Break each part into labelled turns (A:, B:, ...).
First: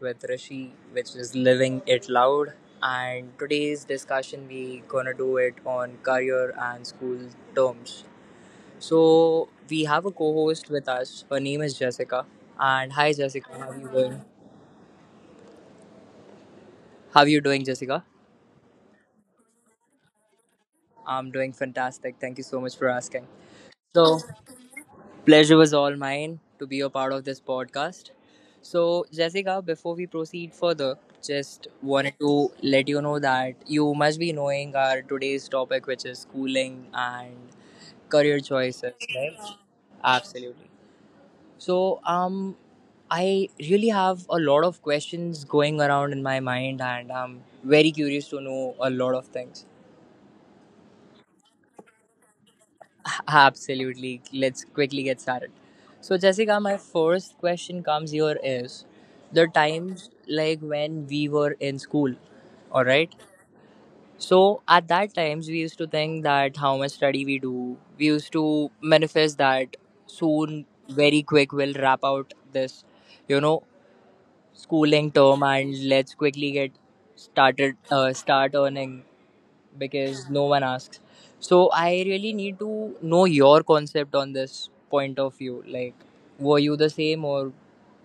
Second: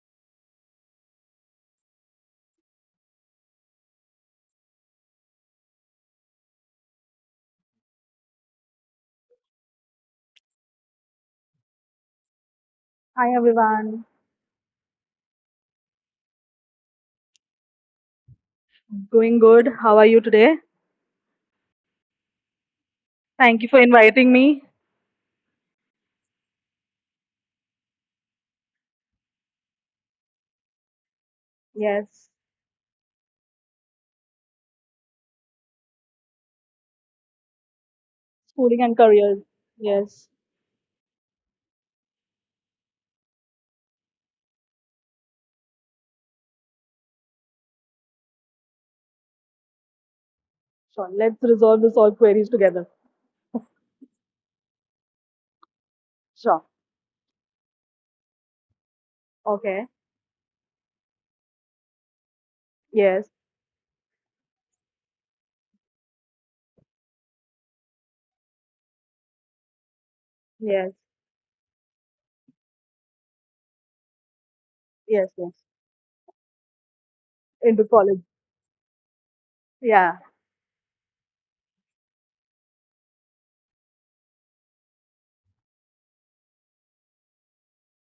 A: with Rishi, which is Living It Loud. And today's discussion, we gonna do it on career and school terms. So we have a co-host with us. Her name is Jessica. And hi,
B: Hi
A: Jessica. How are you
B: everyone.
A: doing? How are you doing, Jessica?
B: Going good. How are you today?
A: I'm doing fantastic. Thank you so much for asking.
B: Thank you for
A: So.
B: inviting me.
A: Pleasure was all mine to be a part of this podcast. So, Jessica, before we proceed further, just wanted
B: Yes,
A: to let you know that you must be knowing our today's topic, which is schooling and career
B: schooling
A: choices,
B: and
A: right?
B: careers. Yes.
A: Absolutely. So, I really have a lot of questions going around in my mind, and I'm very curious to know a lot of things.
B: Sure. Let's resolve this all queries together.
A: Absolutely. Let's quickly get started. So, Jessica,
B: Sure.
A: my first question comes here is the
B: Okay.
A: times like when we were in school, all right?
B: Yes.
A: So, at that times, we used to think that how much study we do, we used to manifest that soon,
B: Yes.
A: very quick, we'll wrap out this, you know, schooling
B: Yes.
A: term
B: Yes.
A: and let's quickly get
B: Into college.
A: start earning
B: Yeah.
A: because no one asks. So I really need to know your concept on this point of view. Like, were you the same or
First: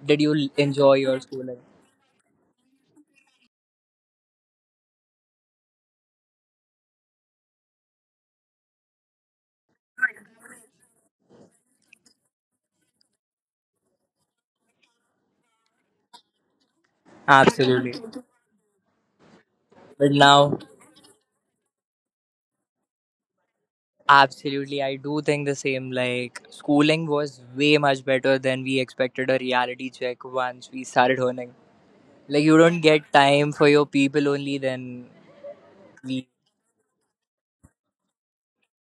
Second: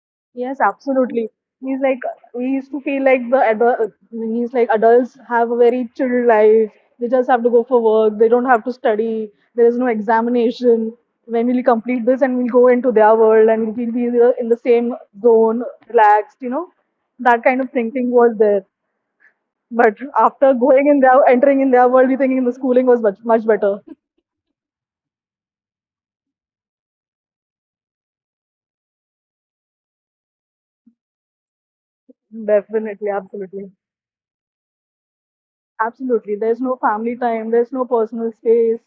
A: did you
B: Yes,
A: enjoy your
B: absolutely.
A: school life?
B: He's like we used to feel like the adult. He's like adults have a very chill life. They just have to go for work. They don't have to study. There is no examination. When we'll complete this and we'll go into their world and we'll be in the same zone, relaxed. You know, that kind of
A: Absolutely.
B: thinking was there. But
A: But
B: after
A: now,
B: going in entering in their world, we thinking the schooling was much better.
A: absolutely, I do think the same. Like, schooling was way much better than we expected a reality check once we started earning. Like, you don't
B: Definitely,
A: get time for
B: absolutely.
A: your people only, then we.
B: Absolutely. There's no family time, there's no personal space,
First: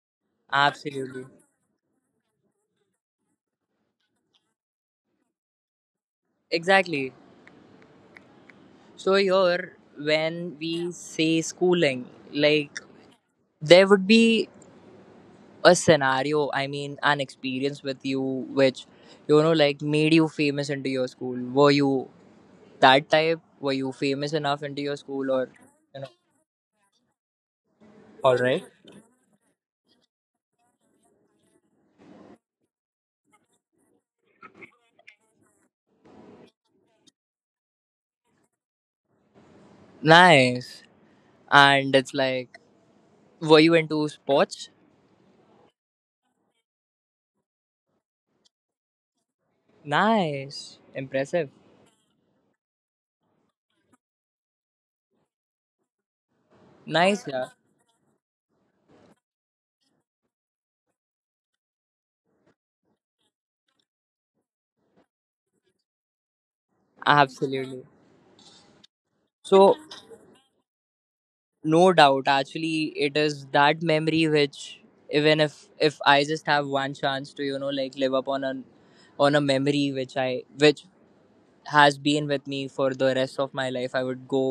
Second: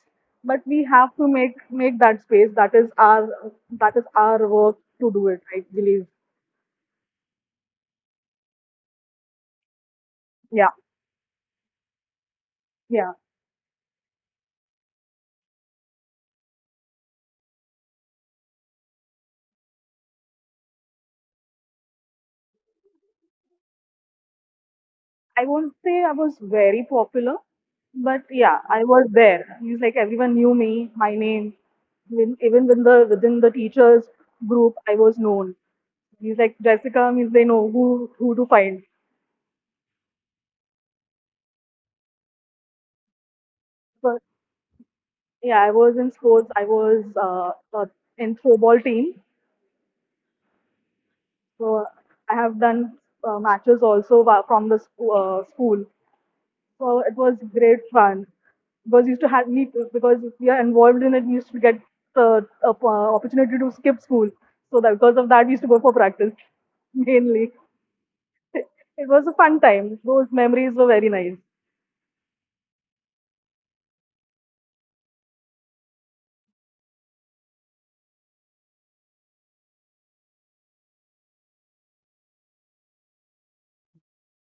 B: but we have
A: Absolutely.
B: to make that space. That is our work to do it, I believe.
A: Exactly. So, here, when
B: Yeah,
A: we say schooling, like,
B: yeah.
A: there would be a scenario, I mean an experience with you which, you know, like made you famous into your school. Were you that type? Were you famous enough into your school?
B: I
A: Or,
B: won't
A: you
B: say
A: know,
B: I was very popular, but
A: all
B: yeah,
A: right.
B: I was there. It's like everyone knew me, my name. Even within the teachers group, I was known. He's like Jessica means they know who to find.
A: Nice. And it's like, were you into
B: But
A: sports?
B: yeah, I was in sports. I was uh, in throwball team.
A: Nice, impressive.
B: So I have done matches also from the school. So it
A: Nice,
B: was
A: yeah.
B: great fun because used to have me because if we are involved in it. We used to get the opportunity to skip school. So that because of that, we used to go for practice mainly.
A: Absolutely.
B: It was a fun
A: So,
B: time. Those memories were very nice.
A: no doubt. Actually, it is that memory which, even if I just have one chance to, you know, like live up on a memory which I which has been with me for the rest of my life, I would go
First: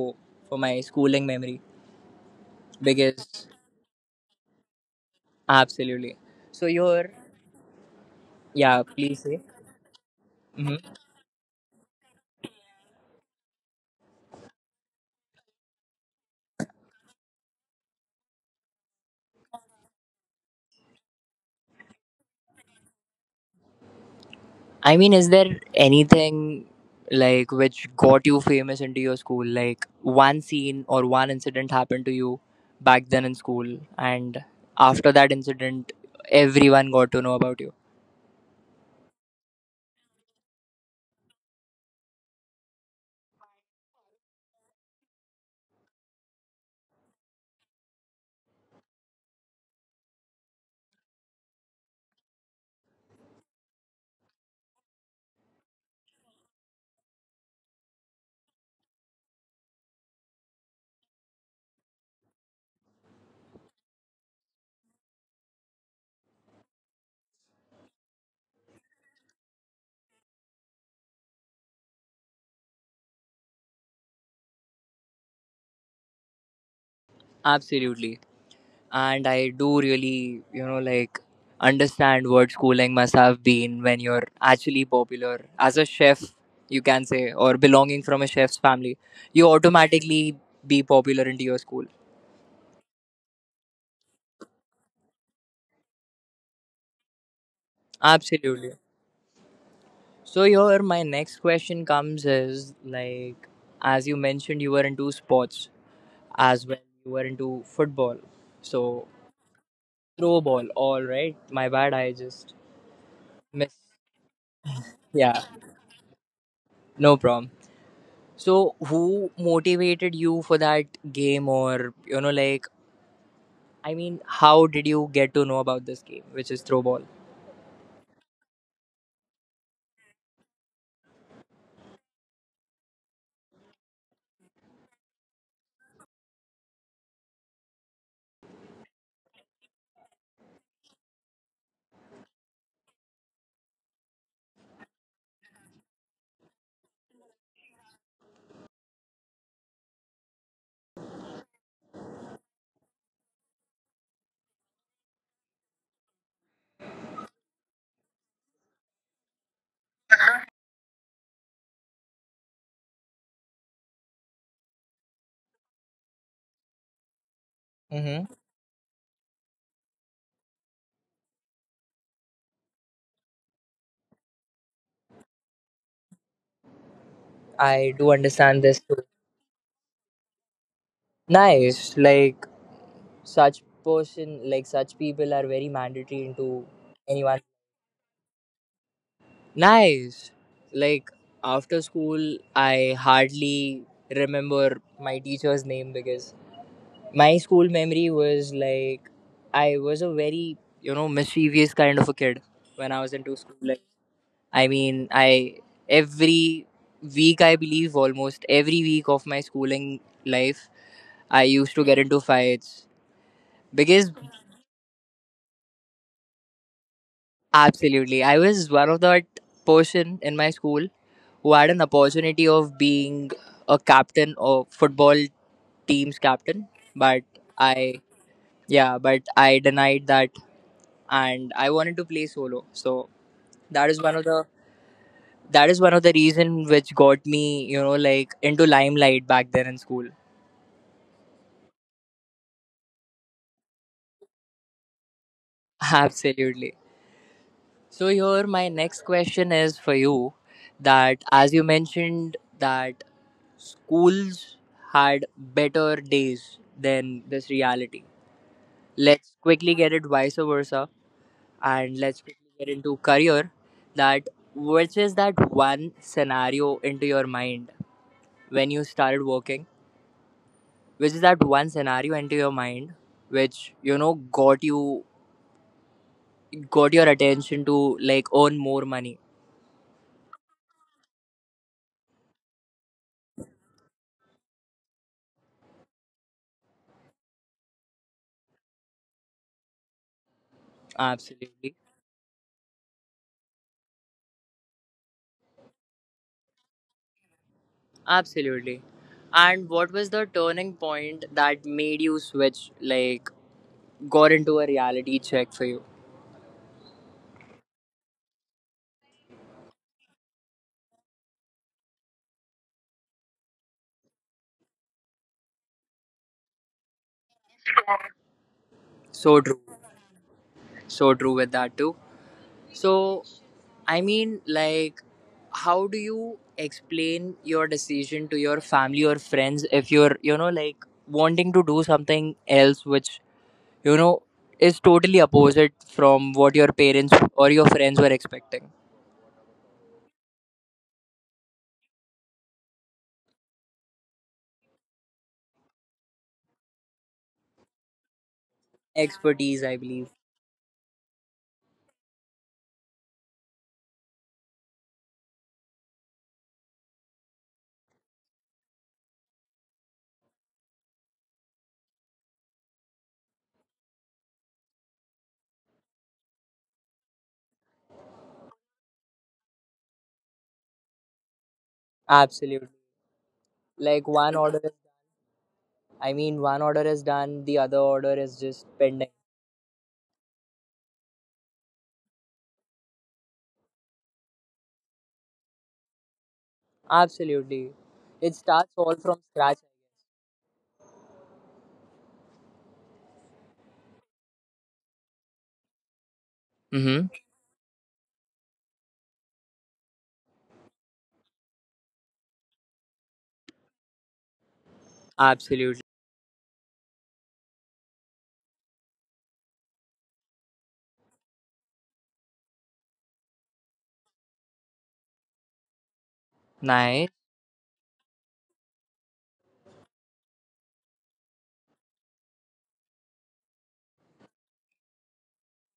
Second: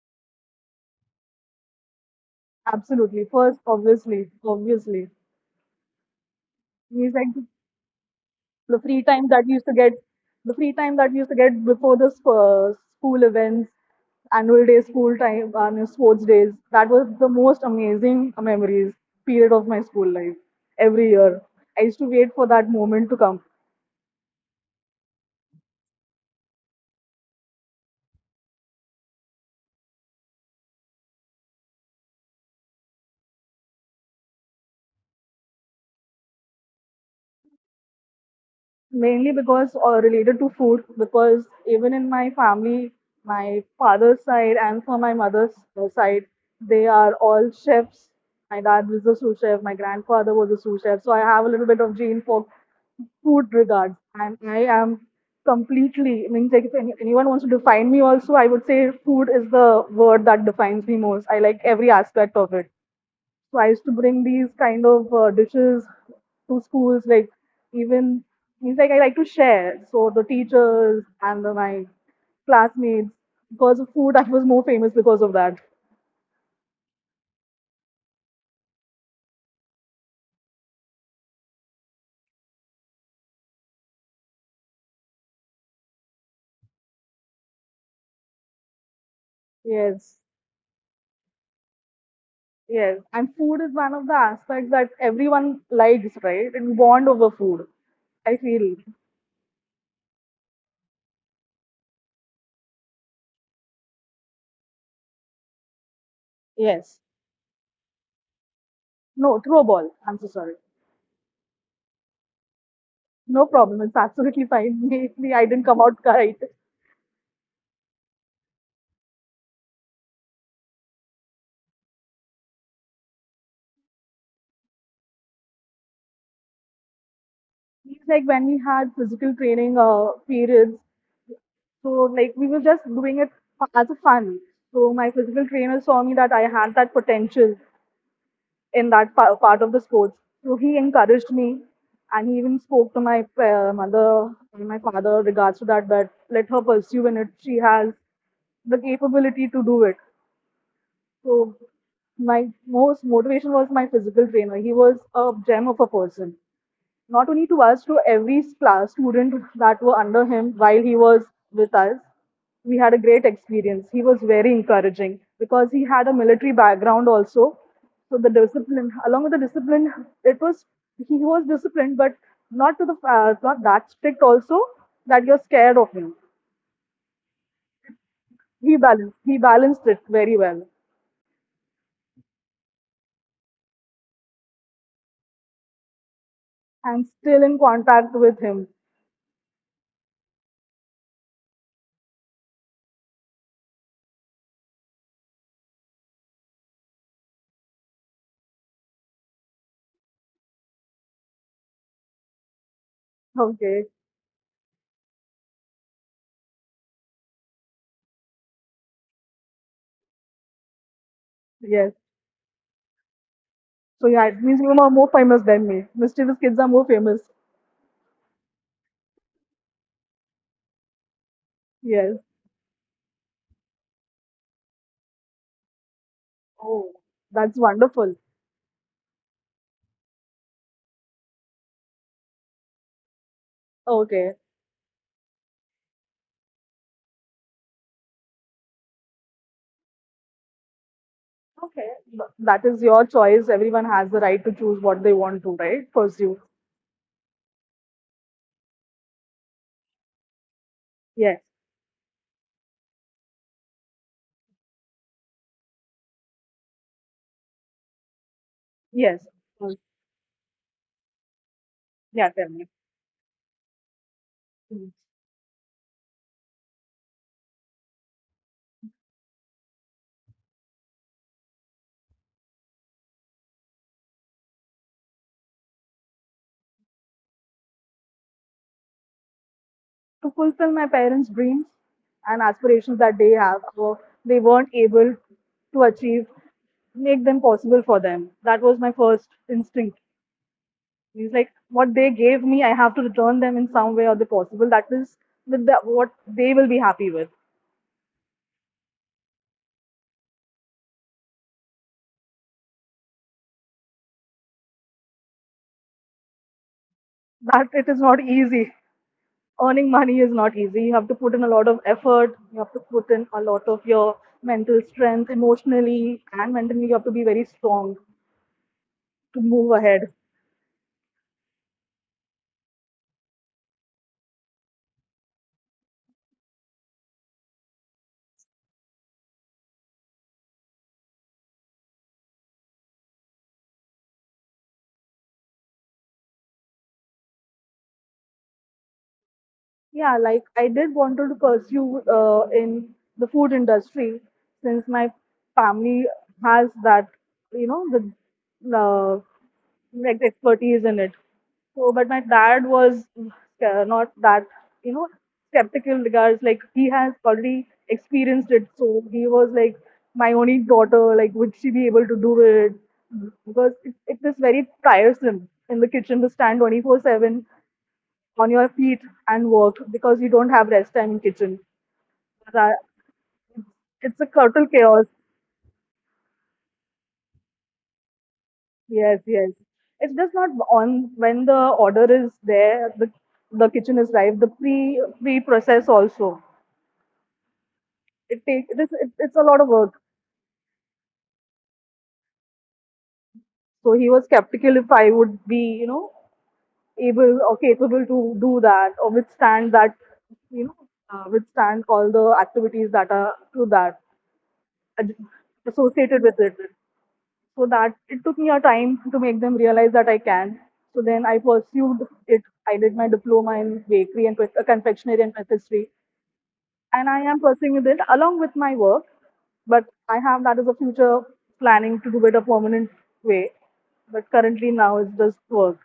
A: for my schooling memory
B: Absolutely.
A: because
B: First, obviously, obviously.
A: absolutely. So your
B: He's like the
A: yeah,
B: free
A: please
B: time
A: say.
B: that we used to get the free
A: Mm-hmm.
B: time that we used to get before the school events, annual day school time, and sports days. That was the most amazing memories period of my school life. Every year I used to wait for that moment to come.
A: I mean, is there anything like which got you famous into your school? Like one scene or one incident happened to you back then in school, and after that incident, everyone got to know about you.
B: Mainly because or related to food, because even in my family, my father's side and for my mother's side, they are all chefs. My dad was a sous chef, my grandfather was a sous chef, so I have a little bit of gene for food regards. And I am completely, I mean, like if anyone wants to define me also, I would say food is the word that defines me most. I like every aspect of it. So I used to bring these kind of dishes to schools, like even, means like I like to share. So the teachers and my classmates, because of food, I was more famous because of that.
A: Absolutely. And I do really, you know, like understand what schooling must have been when you're actually popular as a chef, you can say, or belonging from a chef's family. You
B: Yes,
A: automatically be popular into your school.
B: yes. And food is one of the aspects that everyone likes, right? And we bond over food, I feel.
A: Absolutely. So here my next question comes is like as you mentioned you were into sports as well,
B: Yes.
A: you were into football. So
B: No, throw a ball. I'm so
A: throw
B: sorry.
A: ball, all right. My bad, I just
B: No problem.
A: miss.
B: It's absolutely fine. Maybe I
A: Yeah,
B: didn't come out right.
A: no problem. So who motivated you for that game? Or, you know, like, I mean, how did you get to know about this game which is throw ball?
B: It's like when we had physical training periods, so like we were just doing it as a fun. So my physical trainer saw me that I had that potential in that part of the sports. So he encouraged me, and he even spoke to my mother and my father regards to that. That let her pursue in it. She has the capability to do it. So my most motivation was my physical trainer. He was a gem of a person. Not only to us, to every class student that were under him while he was with us. We had a great experience. He was very encouraging because he had a military background also. So the
A: Mm-hmm.
B: discipline, along with the discipline, it was he was disciplined, but not to the not that strict also that you're scared of him.
A: I do understand
B: He
A: this too.
B: balanced he balanced it very well.
A: Nice. Like such person like such people are very mandatory into
B: I'm still
A: anyone.
B: in contact with him.
A: Nice. Like after school, I hardly remember my teacher's name because my school memory was like I was a very, you know, mischievous kind of a kid when I was into school.
B: Okay,
A: Like, I mean, I every week, I believe almost every week of my schooling life, I used
B: yes.
A: to get into fights
B: So
A: because
B: yeah, it means you are more famous than me. Mischievous kids are more famous.
A: absolutely. I was one of that person in my school who had an
B: Yes.
A: opportunity of being a captain or football team's captain,
B: Oh,
A: but
B: that's
A: I,
B: wonderful.
A: yeah, but I denied that and I wanted to play solo. So that is one
B: Okay.
A: of the that is one of the reason which got me, you know, like into limelight back then in school.
B: Okay. That is your choice. Everyone has the right to choose what they want to, right? Pursue.
A: Absolutely. So here my next question is for you that
B: Yes.
A: as you mentioned that schools had better days than this reality.
B: Yes.
A: Let's
B: Mm.
A: quickly get it vice versa and
B: Yeah,
A: let's
B: tell
A: quickly
B: me.
A: get into career. That
B: Mm.
A: which is that one scenario into your mind when you started working, which is that one scenario into your mind which, you know, got your attention to, like, earn more money?
B: To fulfill my parents' dreams and aspirations that they have, or they weren't able to achieve, make them possible for them. That was my first instinct. He's like,
A: Absolutely.
B: what they gave me, I have to return them in some way or the possible. That is with the, what they will be happy with.
A: Absolutely. And what was the turning point that made you switch, like, got into a reality check for you?
B: That it is not easy. Earning money is not easy. You have to put in a lot of effort. You have to put in a lot of your mental strength, emotionally and mentally. You have to be very strong to
A: So true.
B: move ahead.
A: So true with that, too. So, I mean, like, how do you explain your decision to your family or friends if you're, you know, like, wanting to do something else which, you know, is totally opposite from what your parents or your friends were expecting?
B: Yeah, like I did wanted to pursue in the food industry since my family has that, you know, the uh,
A: Expertise, I
B: like
A: believe.
B: the expertise in it. So, but my dad was not that, you know, skeptical regards. Like he has already experienced it, so he was like, my only daughter, like, would she be able to do it? Because it is very tiresome in the kitchen to stand 24/7 on your feet and work because you don't have rest time in kitchen.
A: Absolutely.
B: That-
A: Like,
B: It's a
A: one
B: total
A: order
B: chaos.
A: I mean, one order is done, the other order is just pending.
B: Yes, yes. It's just not on when the order is there, the kitchen is live, the pre process also.
A: Absolutely.
B: It
A: It
B: take it
A: starts
B: is
A: all
B: it,
A: from
B: it's a lot
A: scratch.
B: of work. So he was skeptical if I would be, you know,
A: Mm-hmm.
B: able or capable to do that or withstand that, you know, withstand all the activities that are to that ad-
A: Absolutely.
B: associated with it. So that it took me a time to make them realize that I can. So then I pursued it. I did my diploma in bakery and confectionery and pastry, and
A: Nice.
B: I am pursuing it along with my work. But I have that as a future planning to do it a permanent way. But currently now it's just work.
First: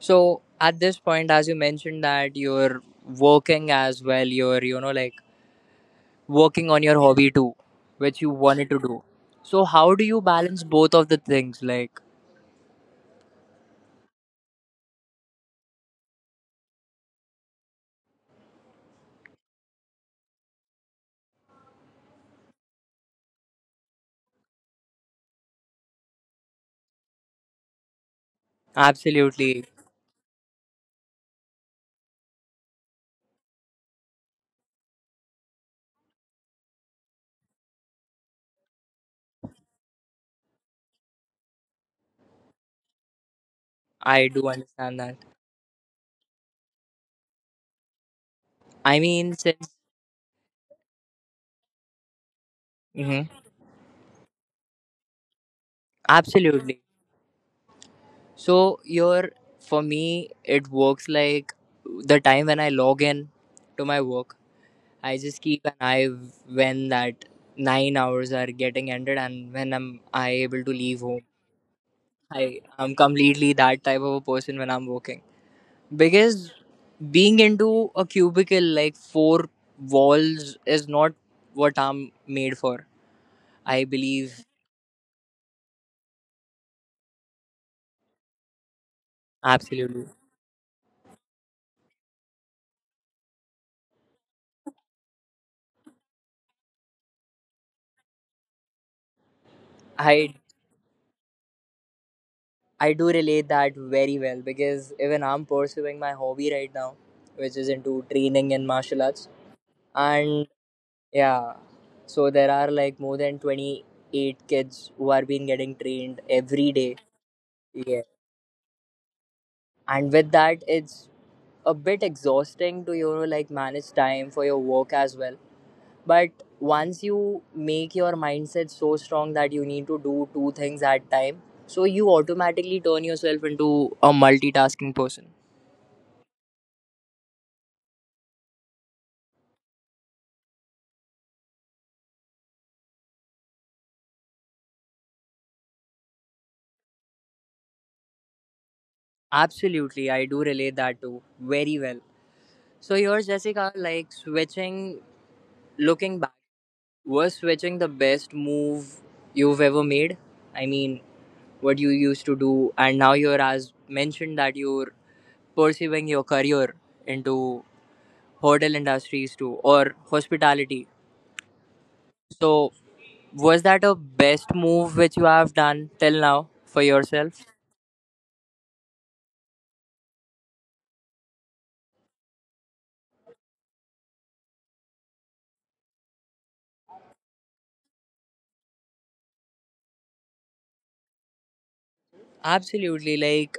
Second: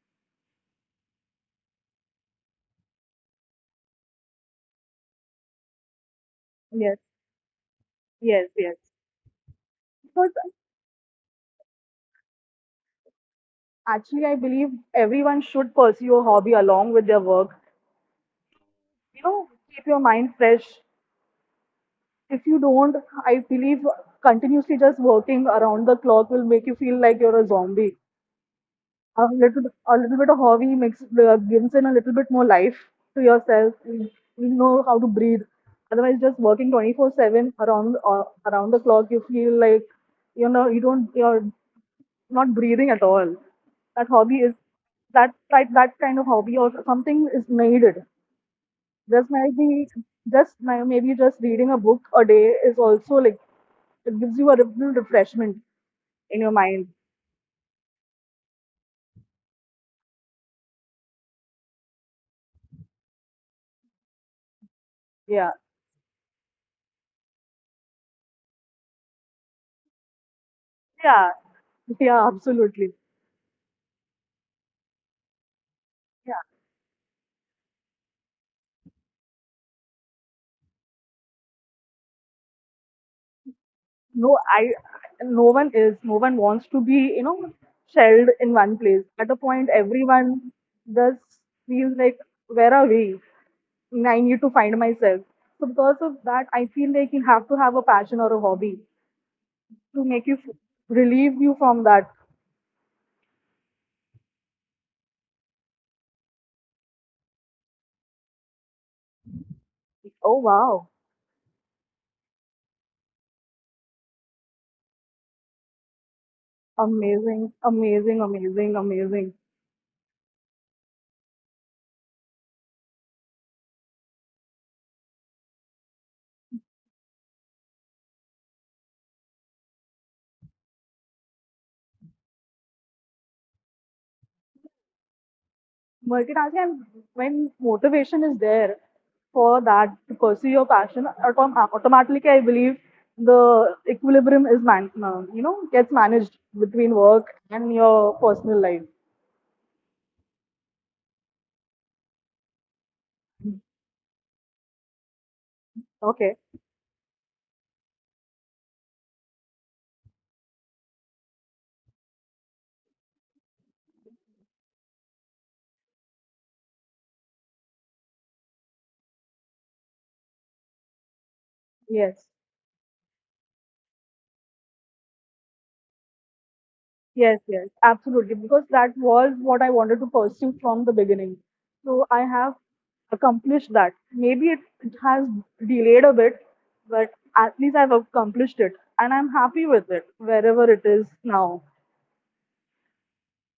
A: So at this point, as you mentioned that you're working as well, you're, you know, like working on
B: Yes,
A: your hobby too, which you
B: yes,
A: wanted
B: yes.
A: to do. So how do you
B: Because
A: balance both of the things? Like,
B: actually, I believe everyone should pursue a hobby along with their work. You know, keep your mind fresh if you don't, I believe continuously just working around the clock will make you feel like you're a zombie. A little,
A: absolutely.
B: a little bit of hobby makes gives in a little bit more life to yourself. You know how to breathe. Otherwise, just working 24/7 around the clock, you feel like you know you don't you're not breathing at all. That
A: I
B: hobby
A: do
B: is
A: understand that.
B: that kind of hobby or something is needed
A: I
B: just
A: mean, since.
B: maybe, just maybe just reading a book a day is also
A: Mm-hmm.
B: like it gives you a little refreshment in your
A: Absolutely.
B: mind.
A: So your For me it works like the time when I log in to my work, I just
B: Yeah,
A: keep an eye when that 9 hours are getting ended and when I able to leave home.
B: yeah, yeah,
A: I
B: absolutely.
A: am completely that type of a person when I'm working.
B: Yeah,
A: Because being into a cubicle like four walls is not what I'm made for. I
B: no,
A: believe
B: no one is, no one wants to be, you know, shelled in one place. At a point,
A: absolutely.
B: everyone just feels like, where are we? I need to find myself. So because of that, I feel like you have to have a passion or a hobby to make
A: I
B: you relieve you from that.
A: I do relate that very well because even I'm pursuing my hobby right now, which is into training in martial arts.
B: Oh
A: And
B: wow.
A: yeah, so there are like more than 28 kids who are being getting trained every day.
B: Amazing,
A: Yeah.
B: amazing, amazing, amazing.
A: And with that, it's a bit exhausting to, you know, like manage time for your work as well. But once you make your mindset so strong that you need to do two things at time, so you automatically turn yourself into a multitasking person.
B: Multitasking and when motivation is there for that to pursue your passion, automatically I believe the equilibrium is man, you know, gets managed between work and your personal life.
A: Absolutely, I do relate that too very well. So yours, Jessica, like switching, looking back,
B: Okay,
A: was switching the best move you've ever made? I mean, what you used to do, and now you're as mentioned that you're pursuing your career into hotel industries too or hospitality.
B: yes.
A: So was that a best move which you have done till now for
B: Yes,
A: yourself?
B: yes, absolutely. Because that was what I wanted to pursue from the beginning. So I have accomplished that. Maybe it has delayed a bit, but at least I've accomplished it and I'm happy with it wherever it is now.
A: Absolutely, like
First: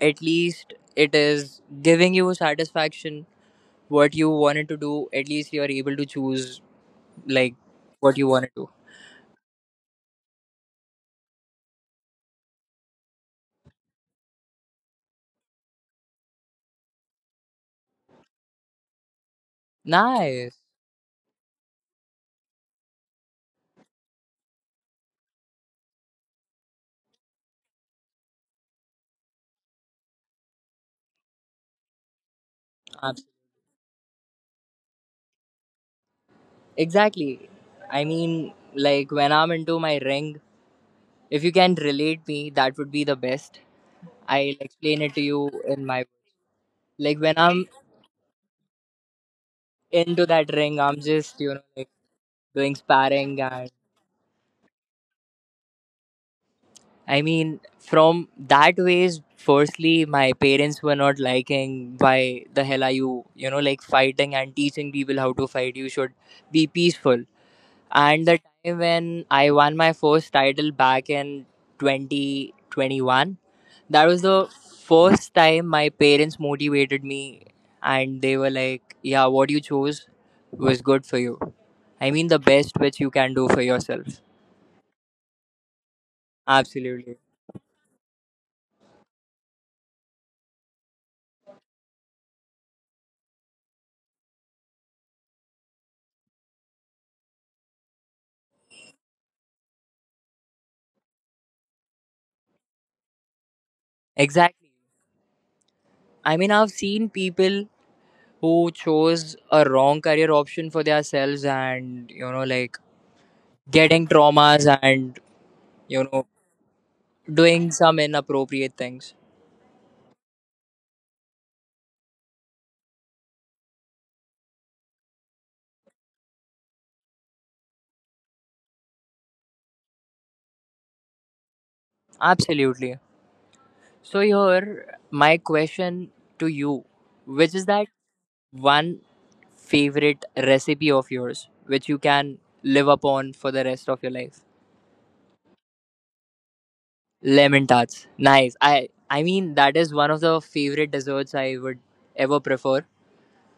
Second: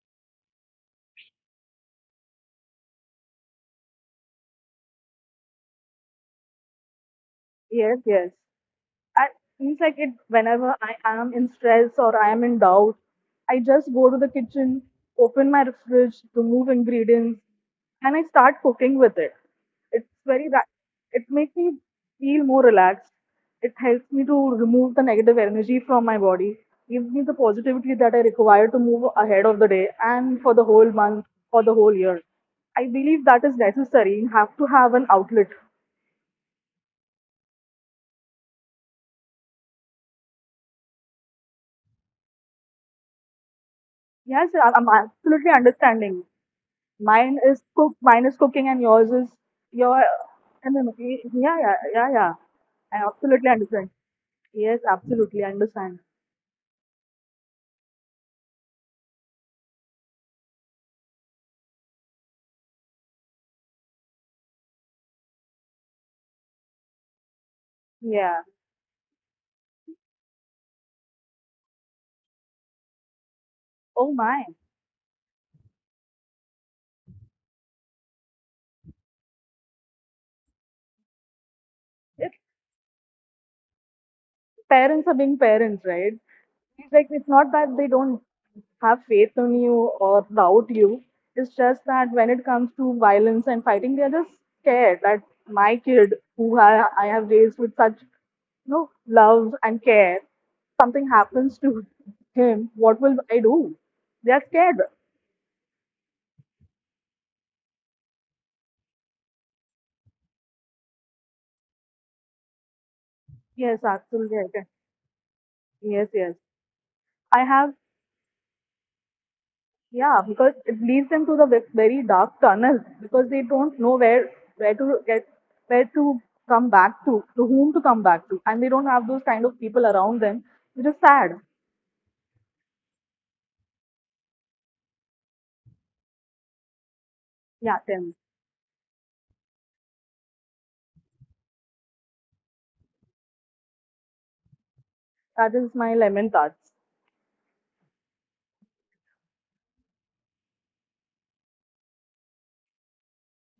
A: at least it is giving you satisfaction what you wanted to do. At least you are able to choose, like,
B: Yes,
A: what you
B: yes.
A: want to do.
B: I It's like it whenever I am in stress or I am in doubt, I just go to the kitchen, open my fridge, remove ingredients, and I start cooking with it. It's very
A: Nice.
B: that it makes me feel more relaxed. It helps me to remove the negative energy from my body, gives me the positivity that I require to move ahead of the day and for the whole month, for the whole year. I
A: Abs-
B: believe that is necessary. You have to have an outlet.
A: Exactly. I mean, like when I'm into my ring, if you can relate me, that would be the best.
B: Yes,
A: I'll
B: I'm
A: explain it to you
B: absolutely
A: in my,
B: understanding.
A: like, when
B: Mine is
A: I'm
B: cook. Mine is cooking, and yours is your.
A: into that
B: I
A: ring,
B: mean,
A: I'm just, you
B: yeah,
A: know,
B: yeah,
A: like
B: yeah, yeah.
A: doing
B: I
A: sparring.
B: absolutely
A: And
B: understand. Yes, absolutely understand.
A: I mean, from that ways, firstly, my parents were not liking why the hell are you, you know, like fighting and teaching people how to fight. You should be peaceful. And the
B: Yeah.
A: time when I won my first title back in 2021, that
B: Oh
A: was
B: my.
A: the first time my parents motivated me and they were like, yeah, what you chose was good for you. I mean,
B: If
A: the best which you can do for yourself.
B: parents are being parents, right? It's like
A: Absolutely.
B: it's not that they don't have faith in you or doubt you. It's just that when it comes to violence and fighting, they are just scared that my kid, who I have raised with such know, love and care, something happens to him, what will I do? They are
A: Exactly.
B: scared.
A: I mean, I've seen people who chose a wrong career option for themselves and, you know, like
B: Yes,
A: getting
B: absolutely. I can-
A: traumas and, you
B: Yes,
A: know,
B: yes. I
A: doing
B: have,
A: some inappropriate things.
B: yeah, because it leads them to the very dark tunnel because they don't know where to get where to come back to whom to come back to, and they don't have those kind of people around them, which is sad.
A: Absolutely. So, here, my question to you, which is
B: Yeah,
A: that
B: then
A: one favorite recipe of yours which you can live upon for the rest of your life?
B: that is my lemon thoughts.
A: Lemon tarts. Nice. I mean that is one of the favorite desserts I would ever prefer.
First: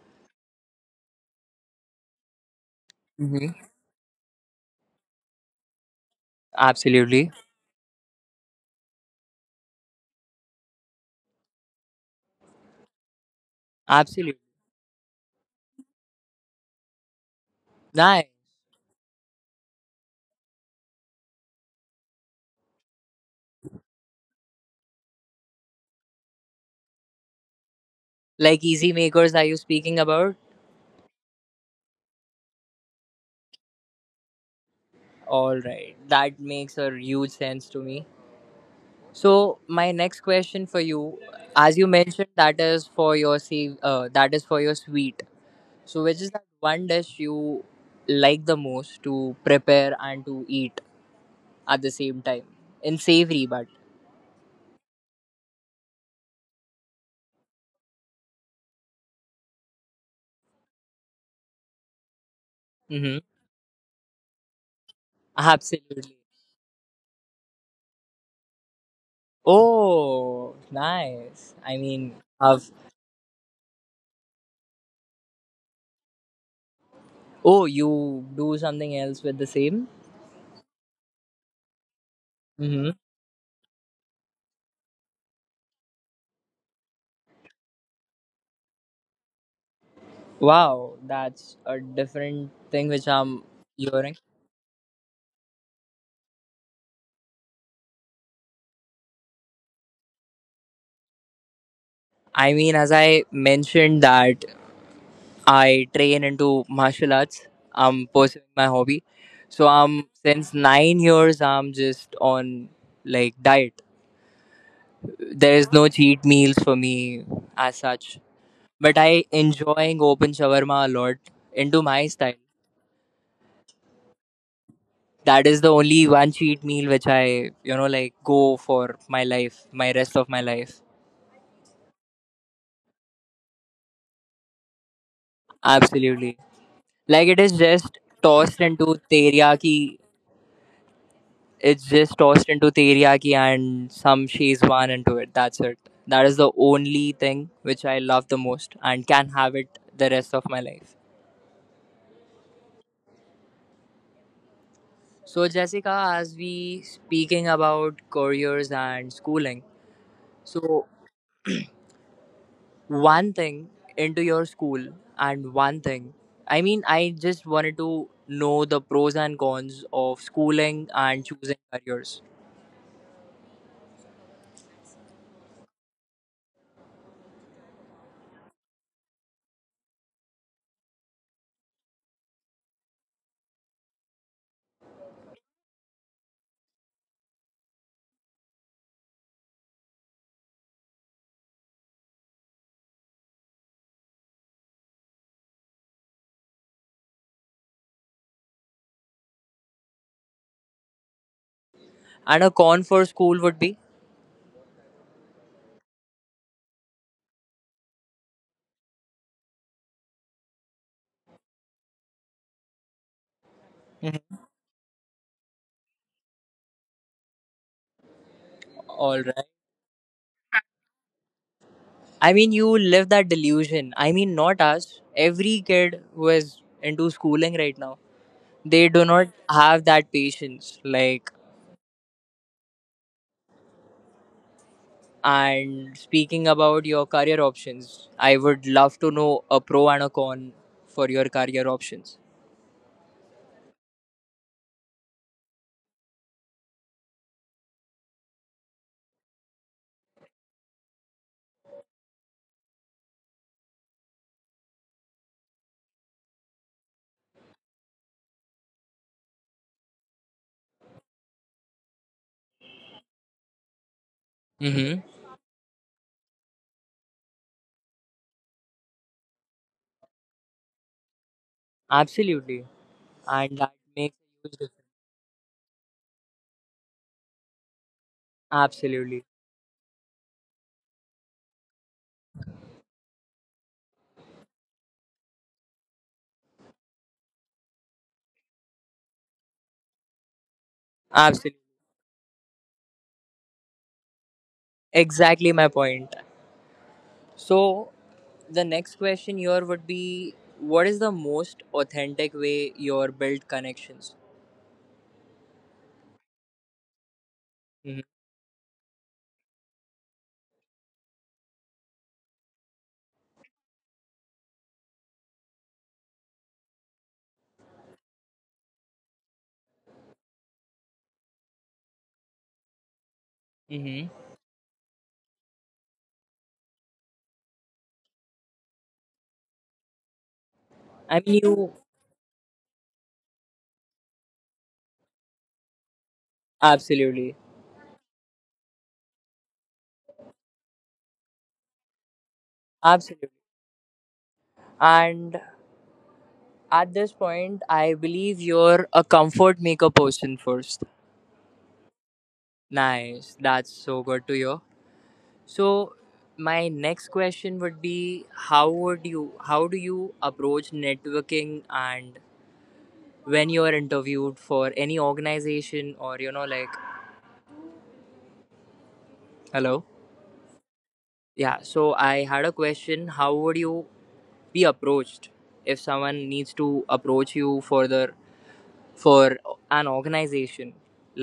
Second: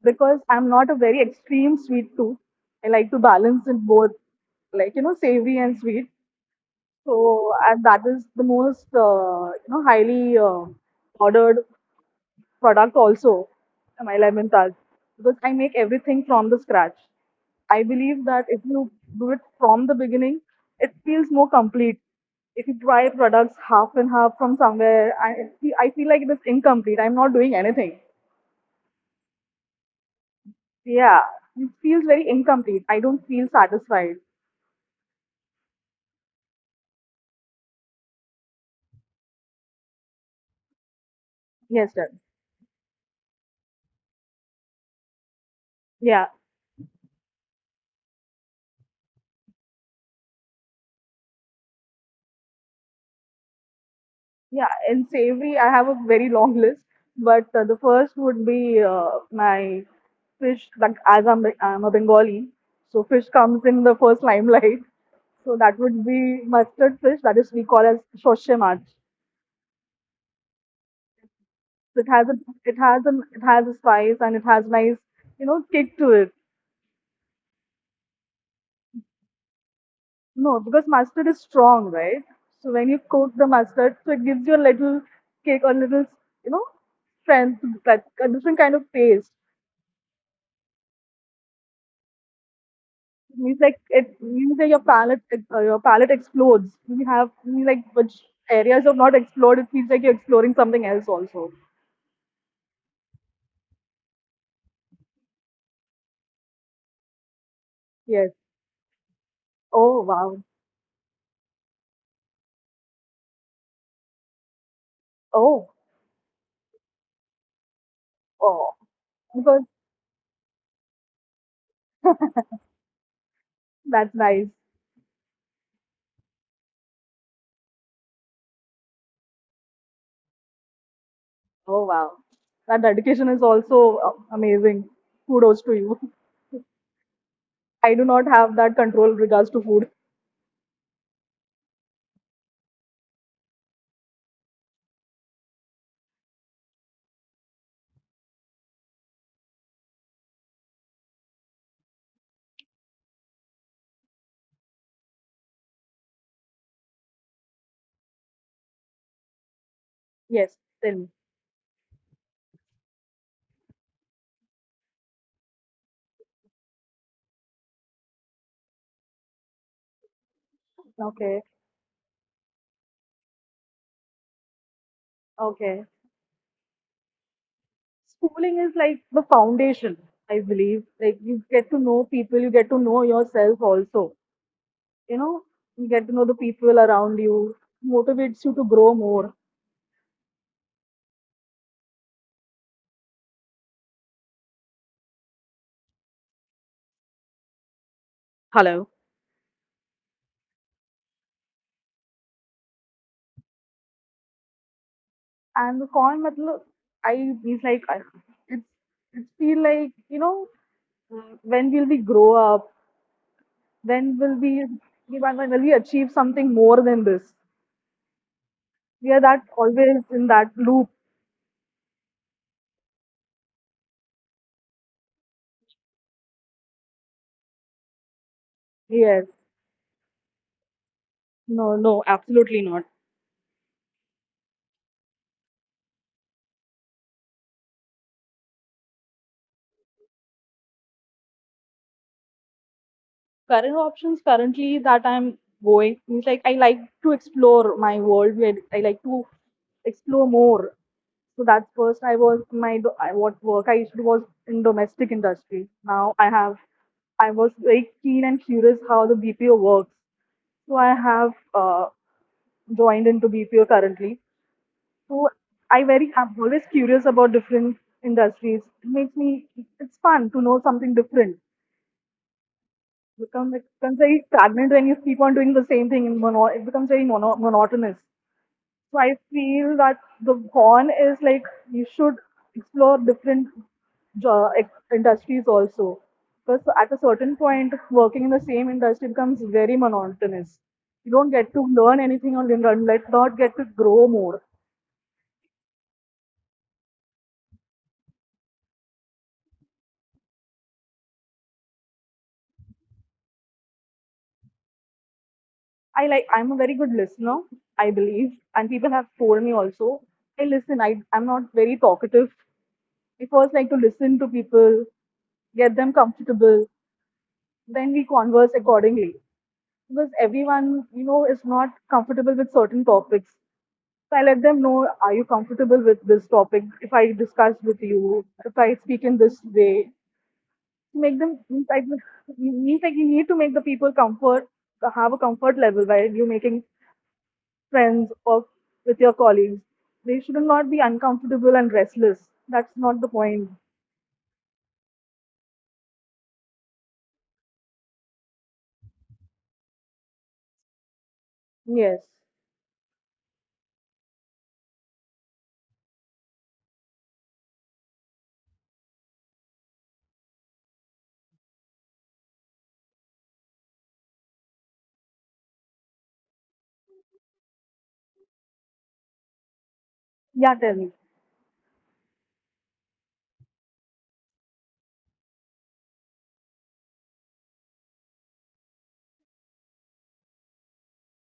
B: Because I'm not a very extreme sweet tooth. I like to
A: Hmm.
B: balance it both, like you know, savory and sweet.
A: Absolutely.
B: So and that is the most you know highly ordered product also, my
A: Absolutely.
B: lemon tart, because I make everything from the scratch. I believe
A: Nice.
B: that if you do it from the beginning, it feels more complete. If you try products half and half from somewhere, I feel like it is incomplete. I'm not doing anything.
A: Like easy makers are you speaking about?
B: Yeah, it feels very incomplete. I don't feel satisfied.
A: All right. That makes a huge sense to me. So my next question for you, as you
B: Yes, sir.
A: mentioned, that is for your sweet. So which
B: Yeah,
A: is that one dish you like the most to prepare and to eat at the same time in savory, but
B: yeah. In savory, I have a very long list, but the first would be my fish. Like as I'm a Bengali, so
A: mm-hmm.
B: fish comes in the first limelight. So that would
A: Absolutely.
B: be mustard fish. That is we call as shoshe mach.
A: Oh, nice. I
B: So it
A: mean,
B: has a,
A: have
B: it has an, it has a spice and it has nice, you know, kick to it.
A: oh you do something else with the same?
B: No, because mustard is strong, right? So
A: Mm-hmm.
B: when you coat the mustard, so it gives you a little cake, or little, you know, strength, like a different kind of taste.
A: Wow, that's a different thing which
B: It
A: I'm
B: means like
A: hearing.
B: it means that your palate explodes. You have you like which areas have not explored. It feels like you're exploring something else also.
A: I mean, as I mentioned that I train into martial arts. I'm
B: Yes.
A: pursuing my hobby. So
B: Oh
A: I'm
B: wow.
A: since 9 years I'm just on like diet. There is
B: Oh
A: no cheat meals for me as such.
B: oh,
A: But I
B: because
A: enjoying open shawarma a lot into my style.
B: that's nice.
A: That is the only one cheat meal which I, you know, like go for my rest of my life.
B: Oh wow, that dedication is also amazing. Kudos to you.
A: Absolutely. Like it is
B: I
A: just
B: do not have
A: tossed
B: that
A: into
B: control regards to food.
A: teriyaki. It's just tossed into teriyaki and some shezwan into it. That's it. That is the only thing which I love the most and can have it the rest of my life. So Jessica, as we speaking about careers and schooling,
B: Yes,
A: so
B: tell me.
A: one thing into your school and one thing. I mean, I just wanted to know the pros and cons of schooling and
B: Okay,
A: choosing careers.
B: okay. Schooling is like the foundation, I believe. Like you get to know people, you get to know yourself also. You know, you get to know the people around you, motivates you to grow more. Hello.
A: And a con for school would be?
B: And the coin matlab, I it's like I, it's it's feel like you know when will we grow up? When will we when will we achieve something more than this? We
A: All
B: are
A: right.
B: that always in that loop.
A: I mean, you live that delusion. I mean, not us. Every kid who is into schooling right now, they do not
B: Yes.
A: have that patience. Like,
B: No, no, absolutely not.
A: and speaking about your career options, I would love to know a pro and a con for your career options.
B: Current options currently that I'm going means like I like to explore my world, where I like to explore more. So that's first I was my I, what work I used to do was in domestic industry. Now I have I was very keen and curious how the BPO works. So I have joined into BPO currently.
A: Mm-hmm.
B: So I'm always curious about different industries. It makes me it's fun to know something different.
A: Absolutely. And
B: Become it
A: that
B: becomes
A: makes
B: very
A: a huge difference.
B: stagnant when you keep on doing the same thing in it becomes very monotonous. So I
A: Absolutely.
B: feel that the horn is like you should explore different industries also, because at a certain point working in the same industry becomes very monotonous. You don't get
A: Absolutely.
B: to learn anything or learn let not get to grow more.
A: Exactly my point. So, the next question here would be, what is the most authentic way your build connections?
B: I'm a very good listener, I
A: Hmm.
B: believe, and people have told me also. I, I'm not very talkative. We first like to listen to people, get them comfortable, then we converse accordingly. Because everyone, you know, is not comfortable with certain topics.
A: Hmm.
B: So I let them know, are you comfortable with this topic? If I discuss with you, if I speak in this way, make
A: I mean,
B: them
A: you
B: means like you need to make the people comfort have a comfort level while you're making
A: absolutely,
B: friends or with your colleagues. They should not be uncomfortable and restless. That's not the
A: absolutely.
B: point.
A: And at this point, I believe you're a comfort maker person first.
B: Yes.
A: Nice, that's so good to hear. So, my next question would be, how do you approach networking and when you're interviewed for any organization or you know like hello.
B: Yeah, tell me.
A: Yeah, so I had a question. How would you be approached if someone needs to approach you for the for an organization?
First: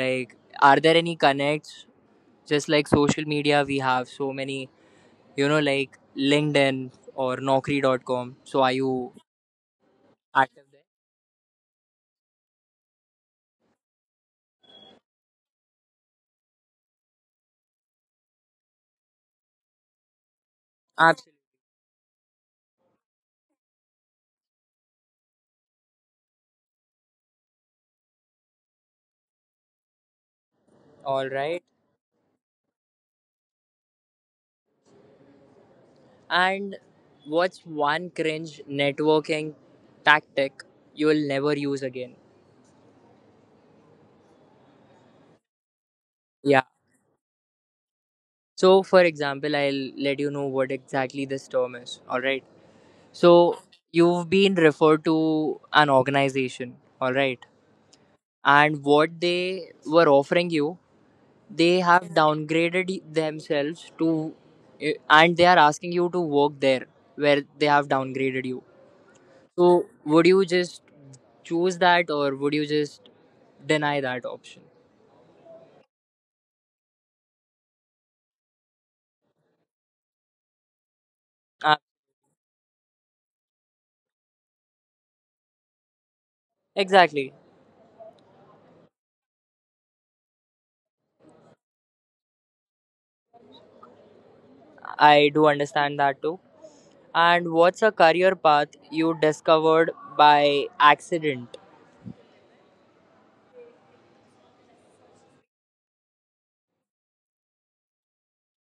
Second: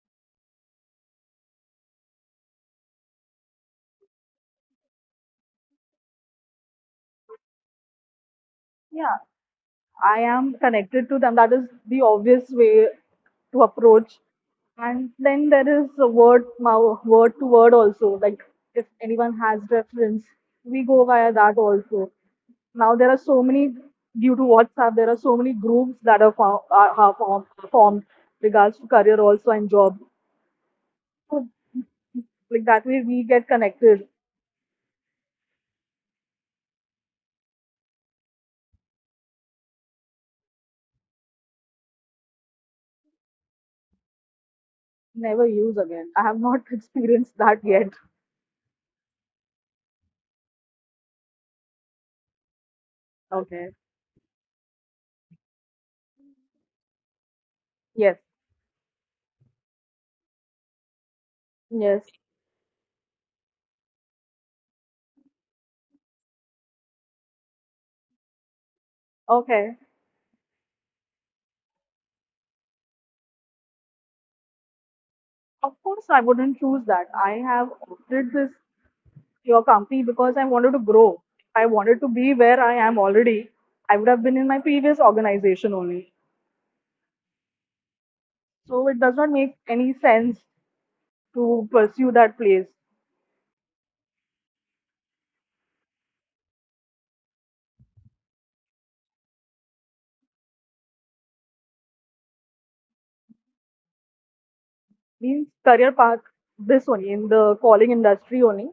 A: Like, are there any connects? Just like social media, we have so many, you know, like LinkedIn or Naukri.com. So are you
B: Yeah, I am
A: active there?
B: connected to them. That is the obvious way to approach. And then there is a word, word to word also. Like if anyone has reference, we go via
A: Absolutely.
B: that also. Now there are so many due to WhatsApp. There are so many groups that are formed regards to career also and job.
A: All
B: So
A: right.
B: like that way we get connected.
A: And what's one cringe networking tactic you will never use again?
B: Never use again. I have
A: Yeah.
B: not experienced that yet.
A: So, for example, I'll let you know what exactly this term is. All right. So,
B: Okay.
A: you've been referred to an organization. All right.
B: Yes.
A: And what they were offering you, they have
B: Yes.
A: downgraded y- themselves to, and they are asking you to work there where they have downgraded you.
B: Okay.
A: So, would you just choose that or would you just deny that option?
B: Of course, I wouldn't choose that. I have opted this your company because I wanted to grow. I
A: Uh,
B: wanted to be where I am already. I would have been in my previous organization only.
A: exactly.
B: So it does not make any sense to pursue that place.
A: I do understand that too. And what's a career path you discovered by accident?
B: Means career path this only in the calling industry only.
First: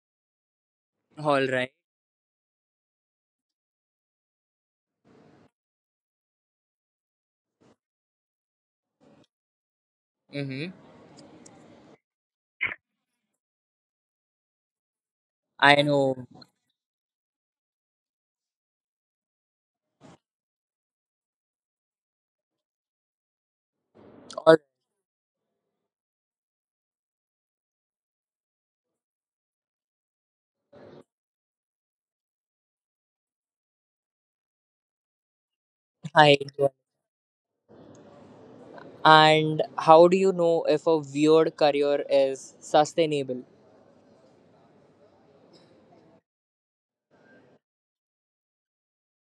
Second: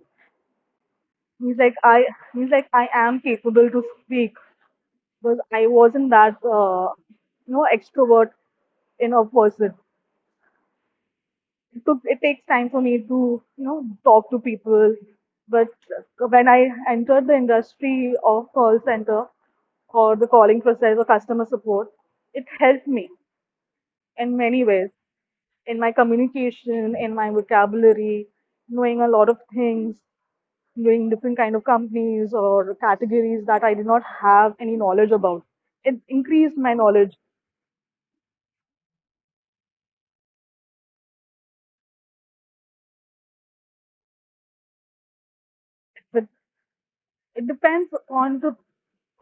A: All
B: He's
A: right.
B: like I He's like I am capable to speak because I wasn't that you know extrovert in a person.
A: Mm-hmm.
B: It takes time for me to you know talk to people, but
A: I know.
B: when I entered the industry of call center or the calling process or customer support, it helped me in
A: All
B: many ways, in my communication, in my vocabulary, knowing a lot of things, doing different kind of companies or categories that I did not have any knowledge about. It
A: right.
B: increased my knowledge.
A: And how do you know if a weird career is sustainable?
B: With it depends on the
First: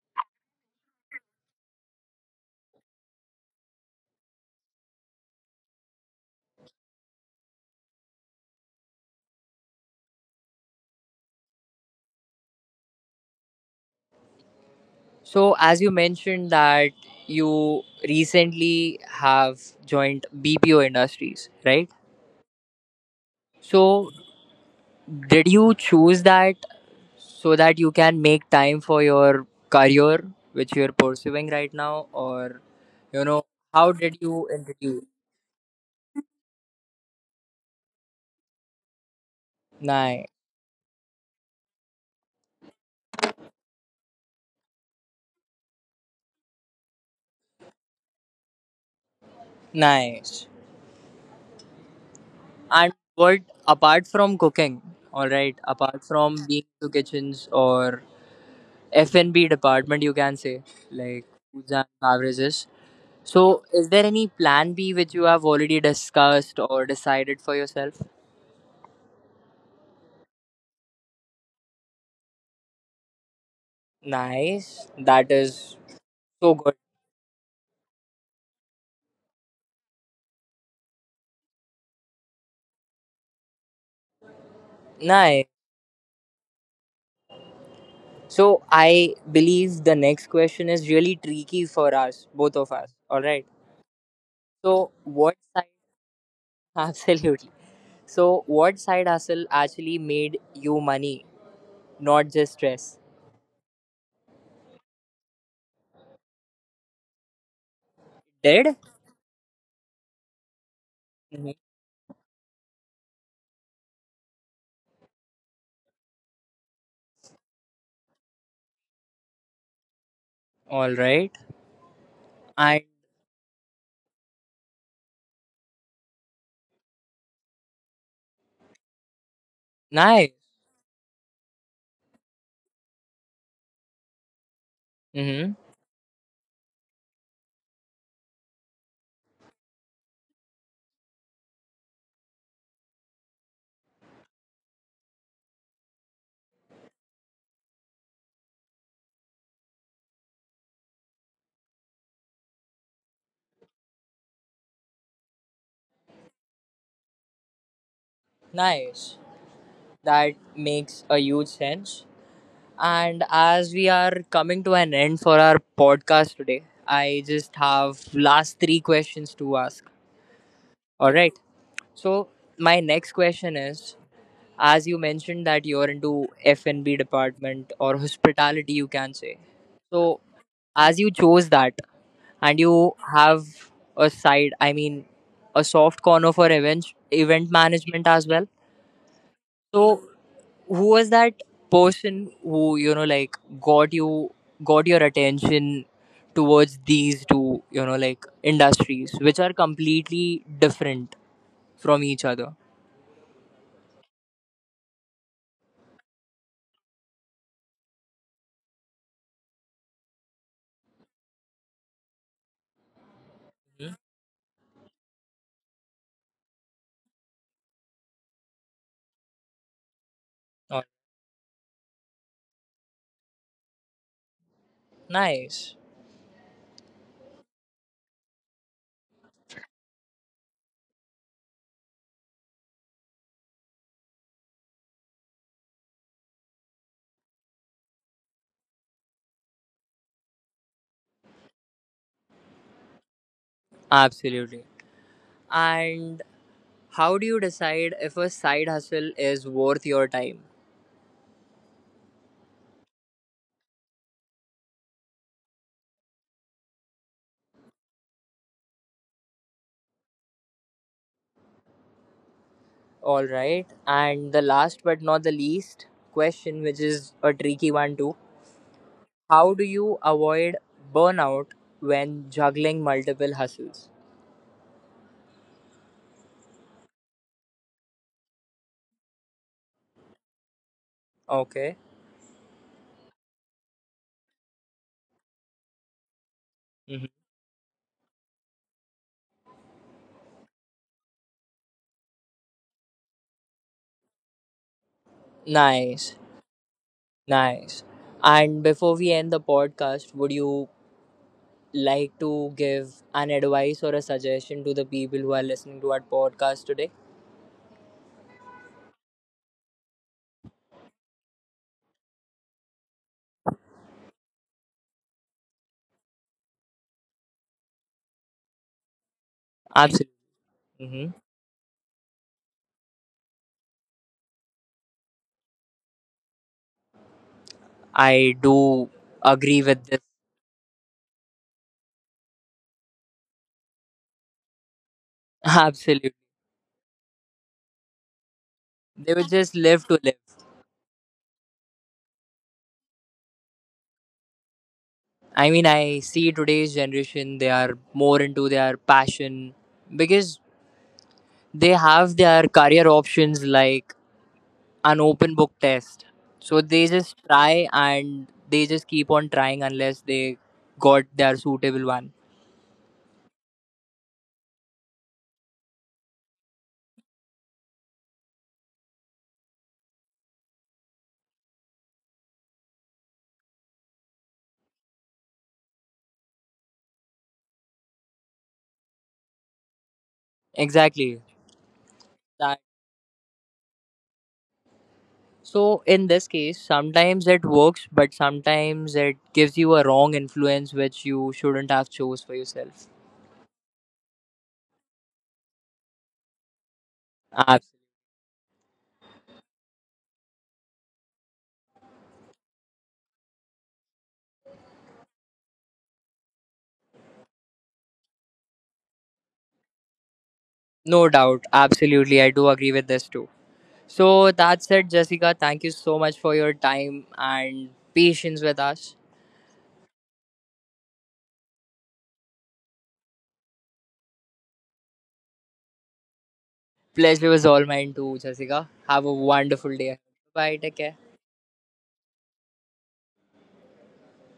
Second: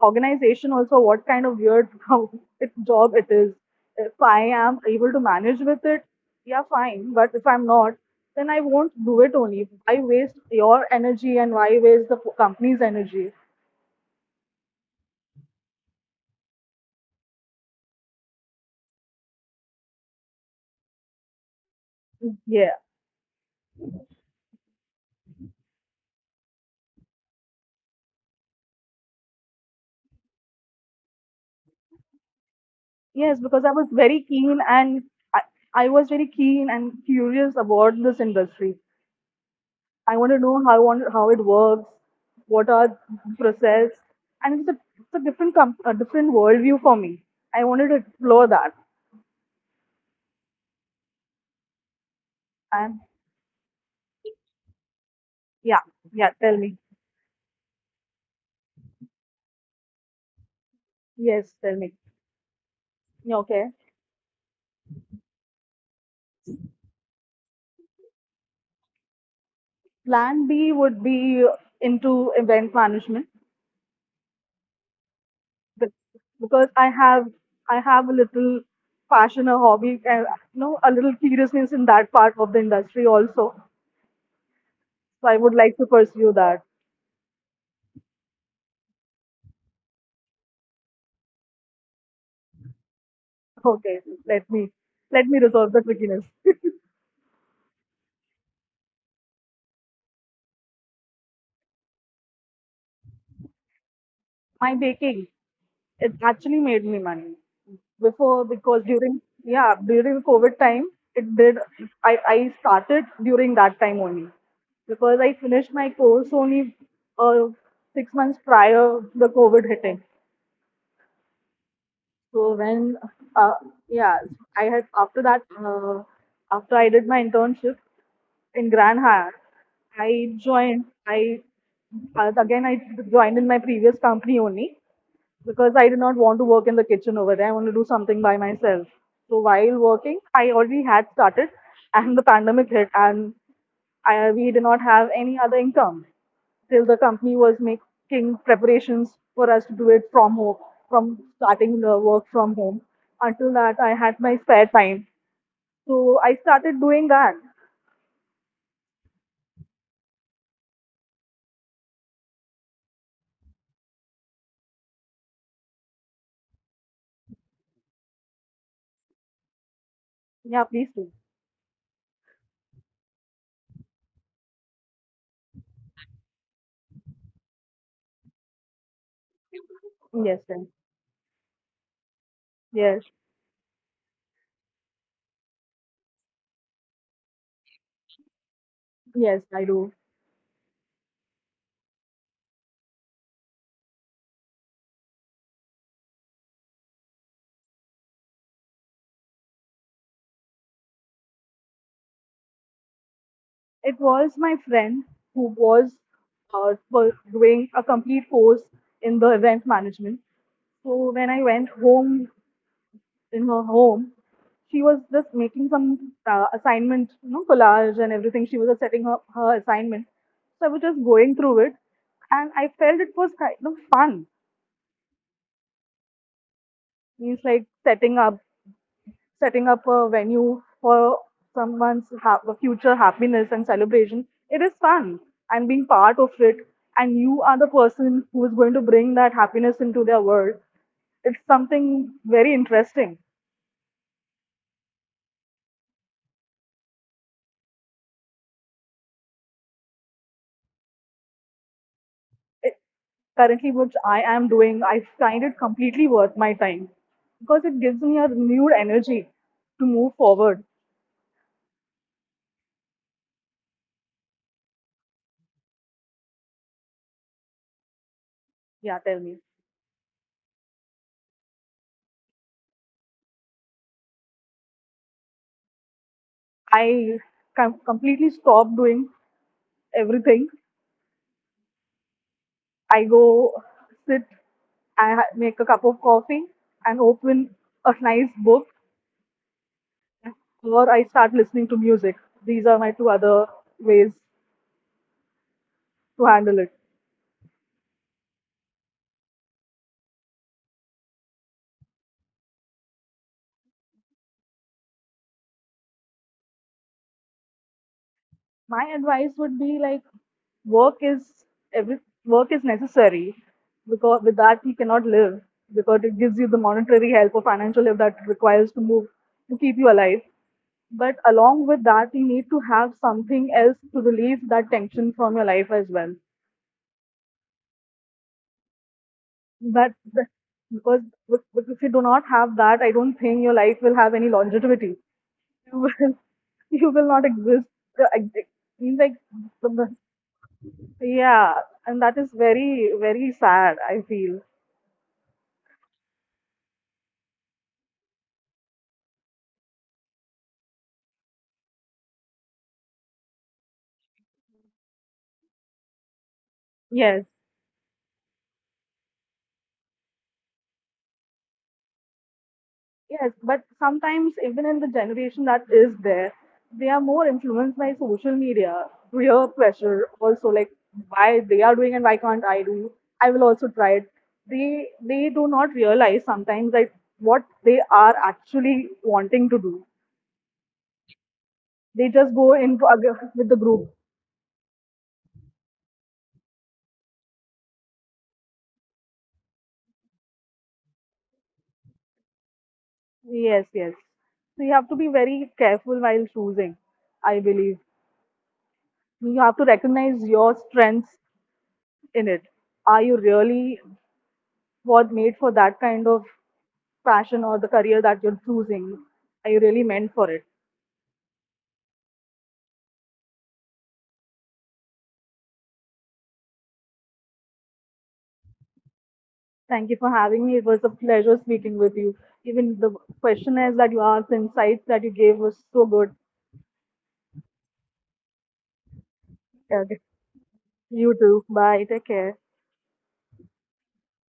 B: organization also what kind of weird how it, job it is. If I am able to manage with it, yeah, fine. But if I'm not, then I won't do it only. I waste your energy and why waste the company's energy?
A: So, as you mentioned that you recently have joined BPO Industries, right?
B: Yeah.
A: So, did you choose that so that you can make time for your career which you're pursuing right now, or you
B: Yes,
A: know,
B: because I was
A: how did
B: very
A: you
B: keen and
A: introduce?
B: I, I was very keen and curious about this industry. I
A: Nice.
B: want to know how it works, what are the process, and it's a a different worldview for me. I wanted to explore that,
A: Nice. And
B: and
A: what, apart from cooking, all right,
B: yeah,
A: apart
B: yeah.
A: from
B: Tell
A: being
B: me,
A: to kitchens or f&b department, you can say, like
B: yes,
A: foods
B: tell
A: and
B: me.
A: beverages,
B: Yeah,
A: so
B: okay,
A: is there any plan b which you have already discussed or decided for yourself?
B: plan B would be into event management.
A: Nice, that is
B: be-
A: so
B: because
A: good.
B: I have a little passion, a hobby, and you know a little curiousness in that part of the industry also. So I
A: Nice.
B: would like to pursue that.
A: So I believe the next question is really tricky for us, both of us. All right.
B: Okay, let me
A: So
B: let me
A: what side?
B: resolve the trickiness.
A: Absolutely. So what side hustle actually made you money, not just stress?
B: My baking, it actually made me money before
A: Did?
B: because during yeah during covid time it
A: Mhm.
B: did. I started during that time only because I finished my course only uh, 6 months prior the covid hitting.
A: All right.
B: So when
A: And
B: uh, yeah I had after that uh, after I did my internship in grand hyatt, I
A: nice.
B: joined, i i joined in my previous company only,
A: Mm-hmm.
B: because I did not want to work in the kitchen over there. I want to do something by myself. So while working, I already had started, and the pandemic hit, and I, we did not have any other income till the company was making preparations for us to do it from home, from starting the work from home. Until that, I had my spare time, so I started doing that.
A: Nice. That makes a huge sense. And as we are coming to an end for our podcast today, I just have last three questions to ask.
B: Yeah, please
A: All
B: do.
A: right. So my next question is, as you mentioned that you're into F&B department or hospitality, you can say. So
B: Yes, sir.
A: as you chose that, and you
B: Yes,
A: have a side, I mean, a soft corner for event management as well.
B: yes, I do.
A: So who was that person who you know like got you got your attention towards these two you know like industries which are completely different from each other.
B: It was my friend who was doing a complete course in the event management. So when I went home in her home, she was just making some assignment, you know, collage and everything. She was just setting up her assignment. So I was
A: Oh,
B: just going through it, and I felt it was kind of fun.
A: nice.
B: Means like setting up a venue for future happiness and celebration, it is fun and being part of it. And you are the person who is going to bring that happiness into their world. It's something very interesting.
A: Absolutely. And how do you decide if a side hustle is worth your time?
B: It, currently, which I am doing, I find it completely worth my time because it gives me a renewed energy to move forward.
A: All right. And the last but not the least question, which is a tricky one too.
B: Yeah, tell me.
A: How do you avoid burnout when juggling multiple hustles?
B: I completely stopped doing everything.
A: Okay.
B: I go sit, make a cup of coffee and
A: Mhm.
B: open a nice book, or I start listening to music. These are my two other ways
A: Nice.
B: to handle it.
A: Nice. And before we end the podcast, would you like to give an advice or a suggestion to the people who are listening to our podcast today?
B: My advice would be like work is every work is necessary because with that you cannot live, because it gives you the monetary help or financial help that it requires to move to keep you
A: Absolutely.
B: alive.
A: Hmm.
B: But along with that, you need to have something else to relieve that tension from your life as well.
A: I do agree with
B: But
A: this.
B: the- because but if you do not have that, I don't think your life will have any longevity. You will
A: Absolutely.
B: you will not exist. Uh, ex- ex- Means like
A: They would just live
B: the-
A: to live.
B: yeah, and that is very very sad. I feel
A: I mean, I see today's generation, they are more into their passion because they have their career options like an open book test. So they just
B: yes.
A: try and they just keep on trying unless they got their suitable one.
B: Yes, but sometimes even in the generation that is there, they are more influenced by social media, peer pressure, also like why they are doing and why can't I do? I will also try it. They do not realize sometimes like what they are actually wanting to do.
A: Exactly.
B: They just go into with the group.
A: So in this case, sometimes it works, but sometimes it gives you a wrong influence which you shouldn't have chose for yourself.
B: Yes, yes. So you have to be very careful while choosing, I
A: Ab-
B: believe. You have to recognize your strengths in it. Are you really was made for that kind of passion or the career that you're choosing. I really meant for it.
A: no doubt, absolutely, I do agree with this too. So that's it, Jessica. Thank you so much for your time and patience with us.
B: Thank you for having me. It was a pleasure speaking with you. Even the questionnaires that you asked, the insights that you gave was so good.
A: Pleasure was all mine too, Jessica. Have a wonderful day.
B: Okay.
A: Bye. Take care.
B: You too. Bye. Take care.